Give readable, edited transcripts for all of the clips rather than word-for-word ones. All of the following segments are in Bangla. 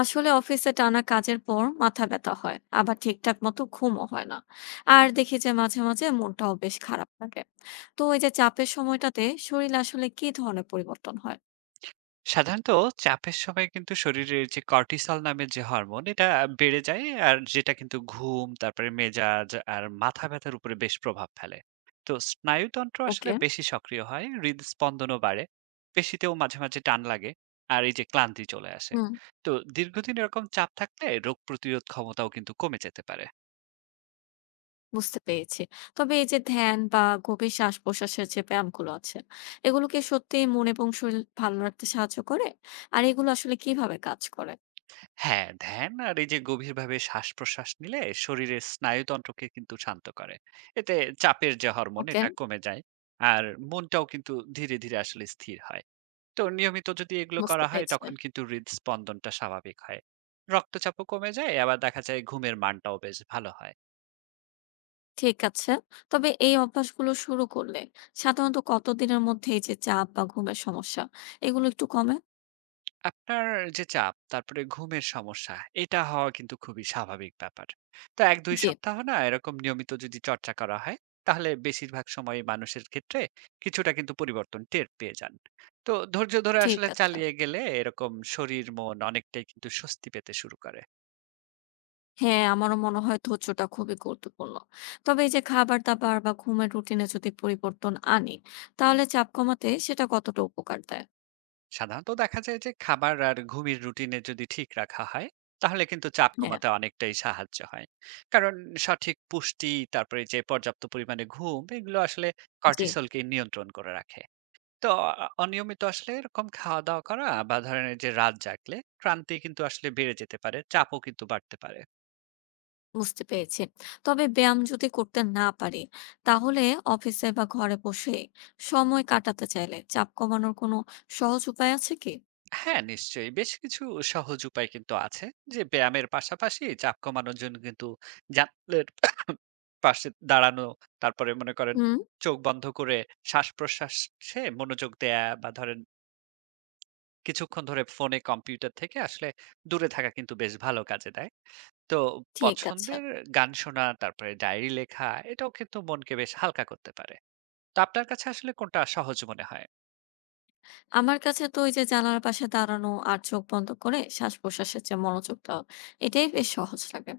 আসলে অফিসে টানা কাজের পর মাথা ব্যথা হয়, আবার ঠিকঠাক মতো ঘুমও হয় না। আর দেখি যে মাঝে মাঝে মনটাও বেশ খারাপ লাগে। তো ওই যে চাপের সময়টাতে শরীর আসলে কি ধরনের পরিবর্তন হয়? সাধারণত চাপের সময় কিন্তু শরীরের যে কর্টিসল নামের যে হরমোন এটা বেড়ে যায় আর যেটা কিন্তু ঘুম তারপরে মেজাজ আর মাথা ব্যথার উপরে বেশ প্রভাব ফেলে। তো স্নায়ুতন্ত্র আসলে ওকে। বেশি সক্রিয় হয়, হৃদস্পন্দনও বাড়ে। পেশিতেও মাঝে মাঝে টান লাগে আর এই যে ক্লান্তি চলে আসে। হুম। তো দীর্ঘদিন এরকম চাপ থাকলে রোগ প্রতিরোধ ক্ষমতাও কিন্তু কমে যেতে পারে। বুঝতে পেরেছি। তবে এই যে ধ্যান বা গভীর শ্বাস প্রশ্বাসের যে ব্যায়ামগুলো আছে, এগুলোকে সত্যি মন এবং শরীর ভালো রাখতে সাহায্য করে। আর এগুলো আসলে কিভাবে কাজ করে? হ্যাঁ, ধ্যান আর এই যে গভীরভাবে শ্বাস-প্রশ্বাস নিলে শরীরের স্নায়ুতন্ত্রকে কিন্তু শান্ত করে। এতে চাপের যে হরমোন ওকে। এটা কমে যায়। আর মনটাও কিন্তু ধীরে, ধীরে আসলে স্থির হয়। তো নিয়মিত যদি এগুলো বুঝতে করা হয় পেরেছি। তখন কিন্তু হৃদস্পন্দনটা স্বাভাবিক হয়। রক্তচাপও কমে যায় আবার দেখা যায় ঘুমের মানটাও বেশ ভালো হয়। ঠিক আছে। তবে এই অভ্যাসগুলো শুরু করলে সাধারণত কতদিনের মধ্যে এই যে চাপ বা ঘুমের সমস্যা এগুলো একটু কমে? আপনার যে চাপ, তারপরে ঘুমের সমস্যা, এটা হওয়া কিন্তু খুবই স্বাভাবিক ব্যাপার। তো ১-২ জি। সপ্তাহ না এরকম নিয়মিত যদি চর্চা করা হয়, তাহলে বেশিরভাগ সময় মানুষের ক্ষেত্রে কিছুটা কিন্তু পরিবর্তন টের পেয়ে যান। তো ধৈর্য ধরে ঠিক আসলে আছে। চালিয়ে গেলে এরকম শরীর, মন অনেকটাই কিন্তু স্বস্তি পেতে শুরু করে। হ্যাঁ, আমারও মনে হয় ধৈর্যটা খুবই গুরুত্বপূর্ণ। তবে এই যে খাবার-দাবার বা ঘুমের রুটিনে যদি পরিবর্তন আনি, তাহলে চাপ কমাতে সেটা কতটা উপকার দেয়? সাধারণত দেখা যায় যে খাবার আর ঘুমের রুটিনে যদি ঠিক রাখা হয় তাহলে কিন্তু চাপ হ্যাঁ। কমাতে অনেকটাই সাহায্য হয়। কারণ সঠিক পুষ্টি তারপরে যে পর্যাপ্ত পরিমাণে ঘুম এগুলো আসলে জি। কর্টিসলকে নিয়ন্ত্রণ করে রাখে। তো অনিয়মিত আসলে এরকম খাওয়া দাওয়া করা বা ধরনের যে রাত জাগলে ক্লান্তি কিন্তু আসলে বেড়ে যেতে পারে, চাপও কিন্তু বাড়তে পারে। বুঝতে পেরেছি। তবে ব্যায়াম যদি করতে না পারি, তাহলে অফিসে বা ঘরে বসে সময় কাটাতে চাইলে চাপ কমানোর কোনো সহজ উপায় আছে কি? হ্যাঁ নিশ্চয়ই বেশ কিছু সহজ উপায় কিন্তু আছে। যে ব্যায়ামের পাশাপাশি চাপ কমানোর জন্য কিন্তু জানলার পাশে দাঁড়ানো, তারপরে মনে করেন হুম। চোখ বন্ধ করে শ্বাস প্রশ্বাসে মনোযোগ দেয়া, বা ধরেন কিছুক্ষণ ধরে ফোনে কম্পিউটার থেকে আসলে দূরে থাকা কিন্তু বেশ ভালো কাজে দেয়। তো ঠিক আছে। পছন্দের গান শোনা তারপরে ডায়েরি লেখা এটাও কিন্তু মনকে বেশ হালকা করতে পারে। তো আপনার কাছে আসলে কোনটা সহজ মনে হয়? আমার কাছে তো ওই যে জানালার পাশে দাঁড়ানো আর চোখ বন্ধ করে শ্বাস-প্রশ্বাসের যে মনোযোগটা, এটাই বেশ সহজ লাগে।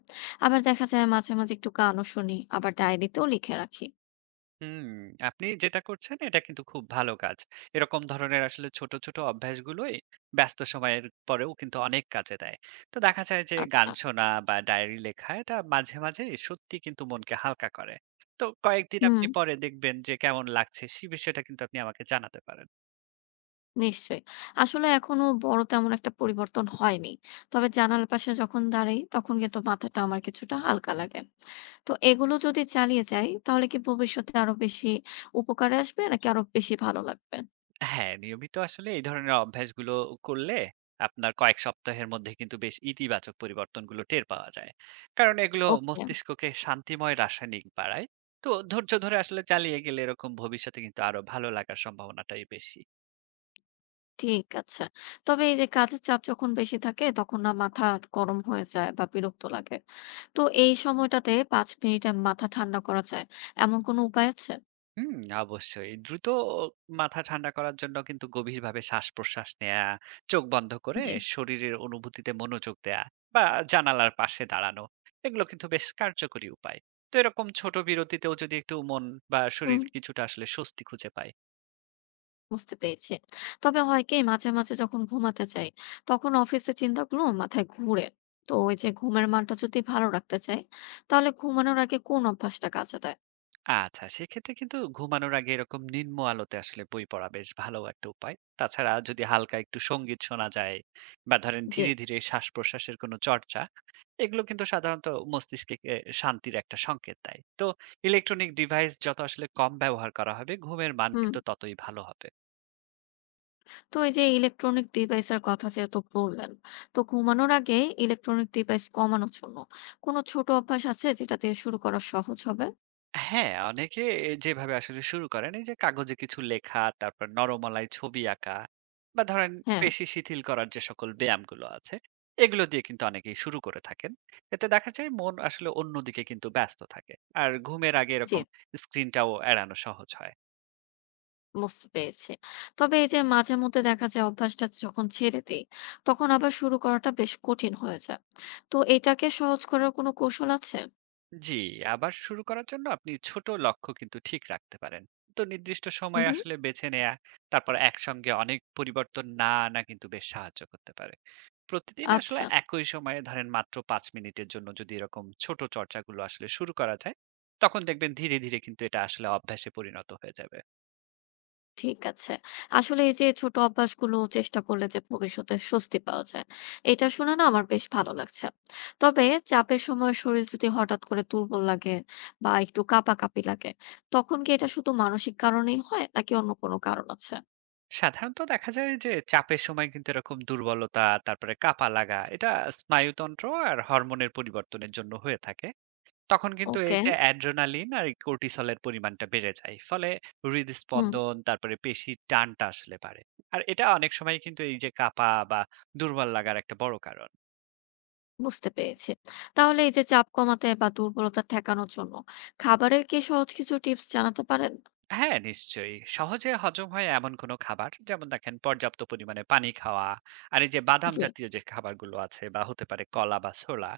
আবার দেখা যায় মাঝে, মাঝে একটু গানও শুনি, আবার ডায়েরিতেও লিখে রাখি। হুম, আপনি যেটা করছেন এটা কিন্তু খুব ভালো কাজ। এরকম ধরনের আসলে ছোট, ছোট অভ্যাসগুলোই ব্যস্ত সময়ের পরেও কিন্তু অনেক কাজে দেয়। তো দেখা যায় যে গান আচ্ছা। শোনা বা ডায়েরি লেখা এটা মাঝে, মাঝে সত্যি কিন্তু মনকে হালকা করে। তো কয়েকদিন আপনি হুম, পরে দেখবেন যে কেমন লাগছে সে বিষয়টা কিন্তু আপনি আমাকে জানাতে পারেন। নিশ্চয়ই। আসলে এখনো বড় তেমন একটা পরিবর্তন হয়নি। তবে জানালার পাশে যখন দাঁড়াই, তখন কিন্তু মাথাটা আমার কিছুটা হালকা লাগে। তো এগুলো যদি চালিয়ে যাই, তাহলে কি ভবিষ্যতে আরো বেশি উপকারে আসবে নাকি আরো বেশি ভালো লাগবে? হ্যাঁ, নিয়মিত আসলে এই ধরনের অভ্যাসগুলো করলে আপনার কয়েক সপ্তাহের মধ্যে কিন্তু বেশ ইতিবাচক পরিবর্তনগুলো টের পাওয়া যায়। কারণ এগুলো ওকে। মস্তিষ্ককে শান্তিময় রাসায়নিক বাড়ায়। তো ধৈর্য ধরে আসলে চালিয়ে গেলে এরকম ভবিষ্যতে কিন্তু আরো ভালো লাগার সম্ভাবনাটাই বেশি। ঠিক আছে। তবে এই যে কাজের চাপ যখন বেশি থাকে তখন না মাথা গরম হয়ে যায় বা বিরক্ত লাগে। তো এই সময়টাতে ৫ মিনিটে মাথা ঠান্ডা করা যায় এমন কোনো উপায় আছে? হুম, অবশ্যই। দ্রুত মাথা ঠান্ডা করার জন্য কিন্তু গভীরভাবে শ্বাস-প্রশ্বাস নেয়া, চোখ বন্ধ করে জি। শরীরের অনুভূতিতে মনোযোগ দেয়া, বা জানালার পাশে দাঁড়ানো। এগুলো কিন্তু বেশ কার্যকরী উপায়। তো এরকম ছোট বিরতিতেও যদি একটু মন বা শরীর হুম, কিছুটা আসলে স্বস্তি খুঁজে পায়। বুঝতে পেরেছি। তবে হয় কি মাঝে, মাঝে যখন ঘুমাতে যাই তখন অফিসের চিন্তাগুলো মাথায় ঘুরে। তো ওই যে ঘুমের মানটা যদি ভালো রাখতে চাই তাহলে ঘুমানোর আগে কোন অভ্যাসটা কাজে দেয়? আচ্ছা, সেক্ষেত্রে কিন্তু ঘুমানোর আগে এরকম নিম্ন আলোতে আসলে বই পড়া বেশ ভালো একটা উপায়। তাছাড়া যদি হালকা একটু সঙ্গীত শোনা যায় বা ধরেন জি। ধীরে, ধীরে শ্বাস-প্রশ্বাসের কোনো চর্চা, এগুলো কিন্তু সাধারণত মস্তিষ্কে এ শান্তির একটা সংকেত দেয়। তো ইলেকট্রনিক ডিভাইস যত আসলে কম ব্যবহার করা হবে, ঘুমের মান হুম। কিন্তু ততই ভালো হবে। তো এই যে ইলেকট্রনিক ডিভাইসের কথা যেহেতু বললেন, তো ঘুমানোর আগে ইলেকট্রনিক ডিভাইস কমানোর জন্য কোনো ছোট অভ্যাস আছে যেটা দিয়ে শুরু করা সহজ হবে? হ্যাঁ, অনেকে যেভাবে আসলে শুরু করেন এই যে কাগজে কিছু লেখা, তারপর নরমালায় ছবি আঁকা, বা ধরেন হ্যাঁ। পেশি শিথিল করার যে সকল ব্যায়ামগুলো আছে, এগুলো দিয়ে কিন্তু অনেকেই শুরু করে থাকেন। এতে দেখা যায় মন আসলে অন্যদিকে কিন্তু ব্যস্ত থাকে। আর ঘুমের আগে জি, এরকম স্ক্রিনটাও এড়ানো সহজ হয়। বুঝতে পেরেছি। তবে এই যে মাঝে মধ্যে দেখা যায় অভ্যাসটা যখন ছেড়ে দেই, তখন আবার শুরু করাটা বেশ কঠিন হয়ে যায়। তো এটাকে সহজ করার কোনো কৌশল আছে? জি, আবার শুরু করার জন্য আপনি ছোট লক্ষ্য কিন্তু ঠিক রাখতে পারেন। তো নির্দিষ্ট হুম, সময় হুম। আসলে বেছে নেয়া, তারপর একসঙ্গে অনেক পরিবর্তন না আনা কিন্তু বেশ সাহায্য করতে পারে। প্রতিদিন আসলে আচ্ছা। একই সময়ে ধরেন মাত্র ৫ মিনিটের জন্য যদি এরকম ছোট চর্চাগুলো আসলে শুরু করা যায়, তখন দেখবেন ধীরে ধীরে কিন্তু এটা আসলে অভ্যাসে পরিণত হয়ে যাবে। ঠিক আছে। আসলে এই যে ছোট অভ্যাসগুলো চেষ্টা করলে যে ভবিষ্যতে স্বস্তি পাওয়া যায়, এটা শুনে না আমার বেশ ভালো লাগছে। তবে চাপের সময় শরীর যদি হঠাৎ করে দুর্বল লাগে বা একটু কাঁপাকাঁপি লাগে, তখন কি এটা শুধু মানসিক কারণেই হয় নাকি অন্য কোনো কারণ আছে? সাধারণত দেখা যায় যে চাপের সময় কিন্তু এরকম দুর্বলতা তারপরে কাঁপা লাগা এটা স্নায়ুতন্ত্র আর হরমোনের পরিবর্তনের জন্য হয়ে থাকে। তখন কিন্তু এই ওকে। যে অ্যাড্রেনালিন আর কর্টিসল এর পরিমাণটা বেড়ে যায়। ফলে হুম, হৃদস্পন্দন, তারপরে পেশির টানটা আসলে বাড়ে। আর এটা অনেক সময় কিন্তু এই যে কাঁপা বা দুর্বল লাগার একটা বড় কারণ। বুঝতে পেরেছি। তাহলে এই যে চাপ কমাতে বা দুর্বলতা ঠেকানোর জন্য খাবারের কি সহজ কিছু টিপস জানাতে পারেন? হ্যাঁ, নিশ্চয়ই। সহজে হজম হয় এমন কোনো খাবার, যেমন দেখেন পর্যাপ্ত পরিমাণে পানি খাওয়া আর এই যে বাদাম জি। জাতীয় যে খাবারগুলো আছে, বা হতে পারে কলা বা ছোলা,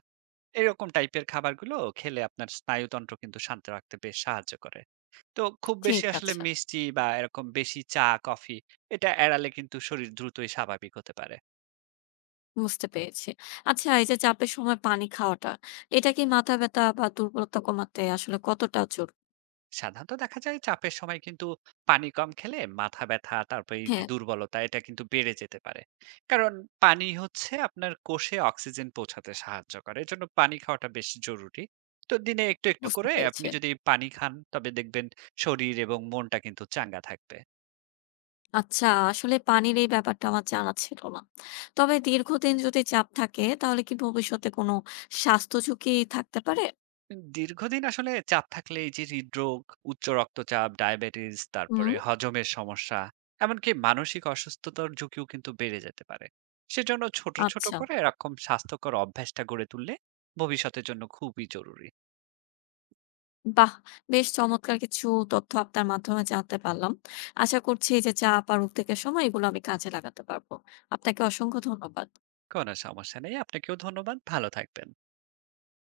এরকম টাইপের খাবারগুলো খেলে আপনার স্নায়ুতন্ত্র কিন্তু শান্ত রাখতে বেশ সাহায্য করে। তো খুব বেশি ঠিক আসলে আছে। মিষ্টি বা এরকম বেশি চা, কফি, এটা এড়ালে কিন্তু শরীর দ্রুতই স্বাভাবিক হতে পারে। বুঝতে পেরেছি। আচ্ছা, এই যে চাপের সময় পানি খাওয়াটা, এটা কি মাথা ব্যাথা বা দুর্বলতা কমাতে আসলে কতটা জরুরি? সাধারণত দেখা যায় চাপের সময় কিন্তু পানি কম খেলে মাথা ব্যথা, তারপর এই যে হ্যাঁ, দুর্বলতা এটা কিন্তু বেড়ে যেতে পারে। কারণ পানি হচ্ছে আপনার কোষে অক্সিজেন পৌঁছাতে সাহায্য করে। এজন্য পানি খাওয়াটা বেশ জরুরি। তো দিনে একটু, একটু বুঝতে করে আপনি পেরেছি। যদি পানি খান তবে দেখবেন শরীর এবং মনটা কিন্তু চাঙ্গা থাকবে। আচ্ছা, আসলে পানির এই ব্যাপারটা আমার জানা ছিল না। তবে দীর্ঘদিন যদি চাপ থাকে তাহলে কি ভবিষ্যতে কোনো স্বাস্থ্য ঝুঁকি থাকতে পারে? দীর্ঘদিন আসলে চাপ থাকলে এই যে হৃদরোগ, উচ্চ রক্তচাপ, ডায়াবেটিস, তারপরে হুম। হজমের সমস্যা, এমনকি মানসিক অসুস্থতার ঝুঁকিও কিন্তু বেড়ে যেতে পারে। সেজন্য ছোট, ছোট আচ্ছা। করে এরকম স্বাস্থ্যকর অভ্যাসটা গড়ে তুললে ভবিষ্যতের জন্য খুবই জরুরি। বাহ! বেশ চমৎকার কিছু তথ্য আপনার মাধ্যমে জানতে পারলাম। আশা করছি এই যে চাপ আর উদ্বেগের সময় এগুলো আমি কাজে লাগাতে পারবো। আপনাকে অসংখ্য ধন্যবাদ। কোনো সমস্যা নেই। আপনাকেও ধন্যবাদ। ভালো থাকবেন।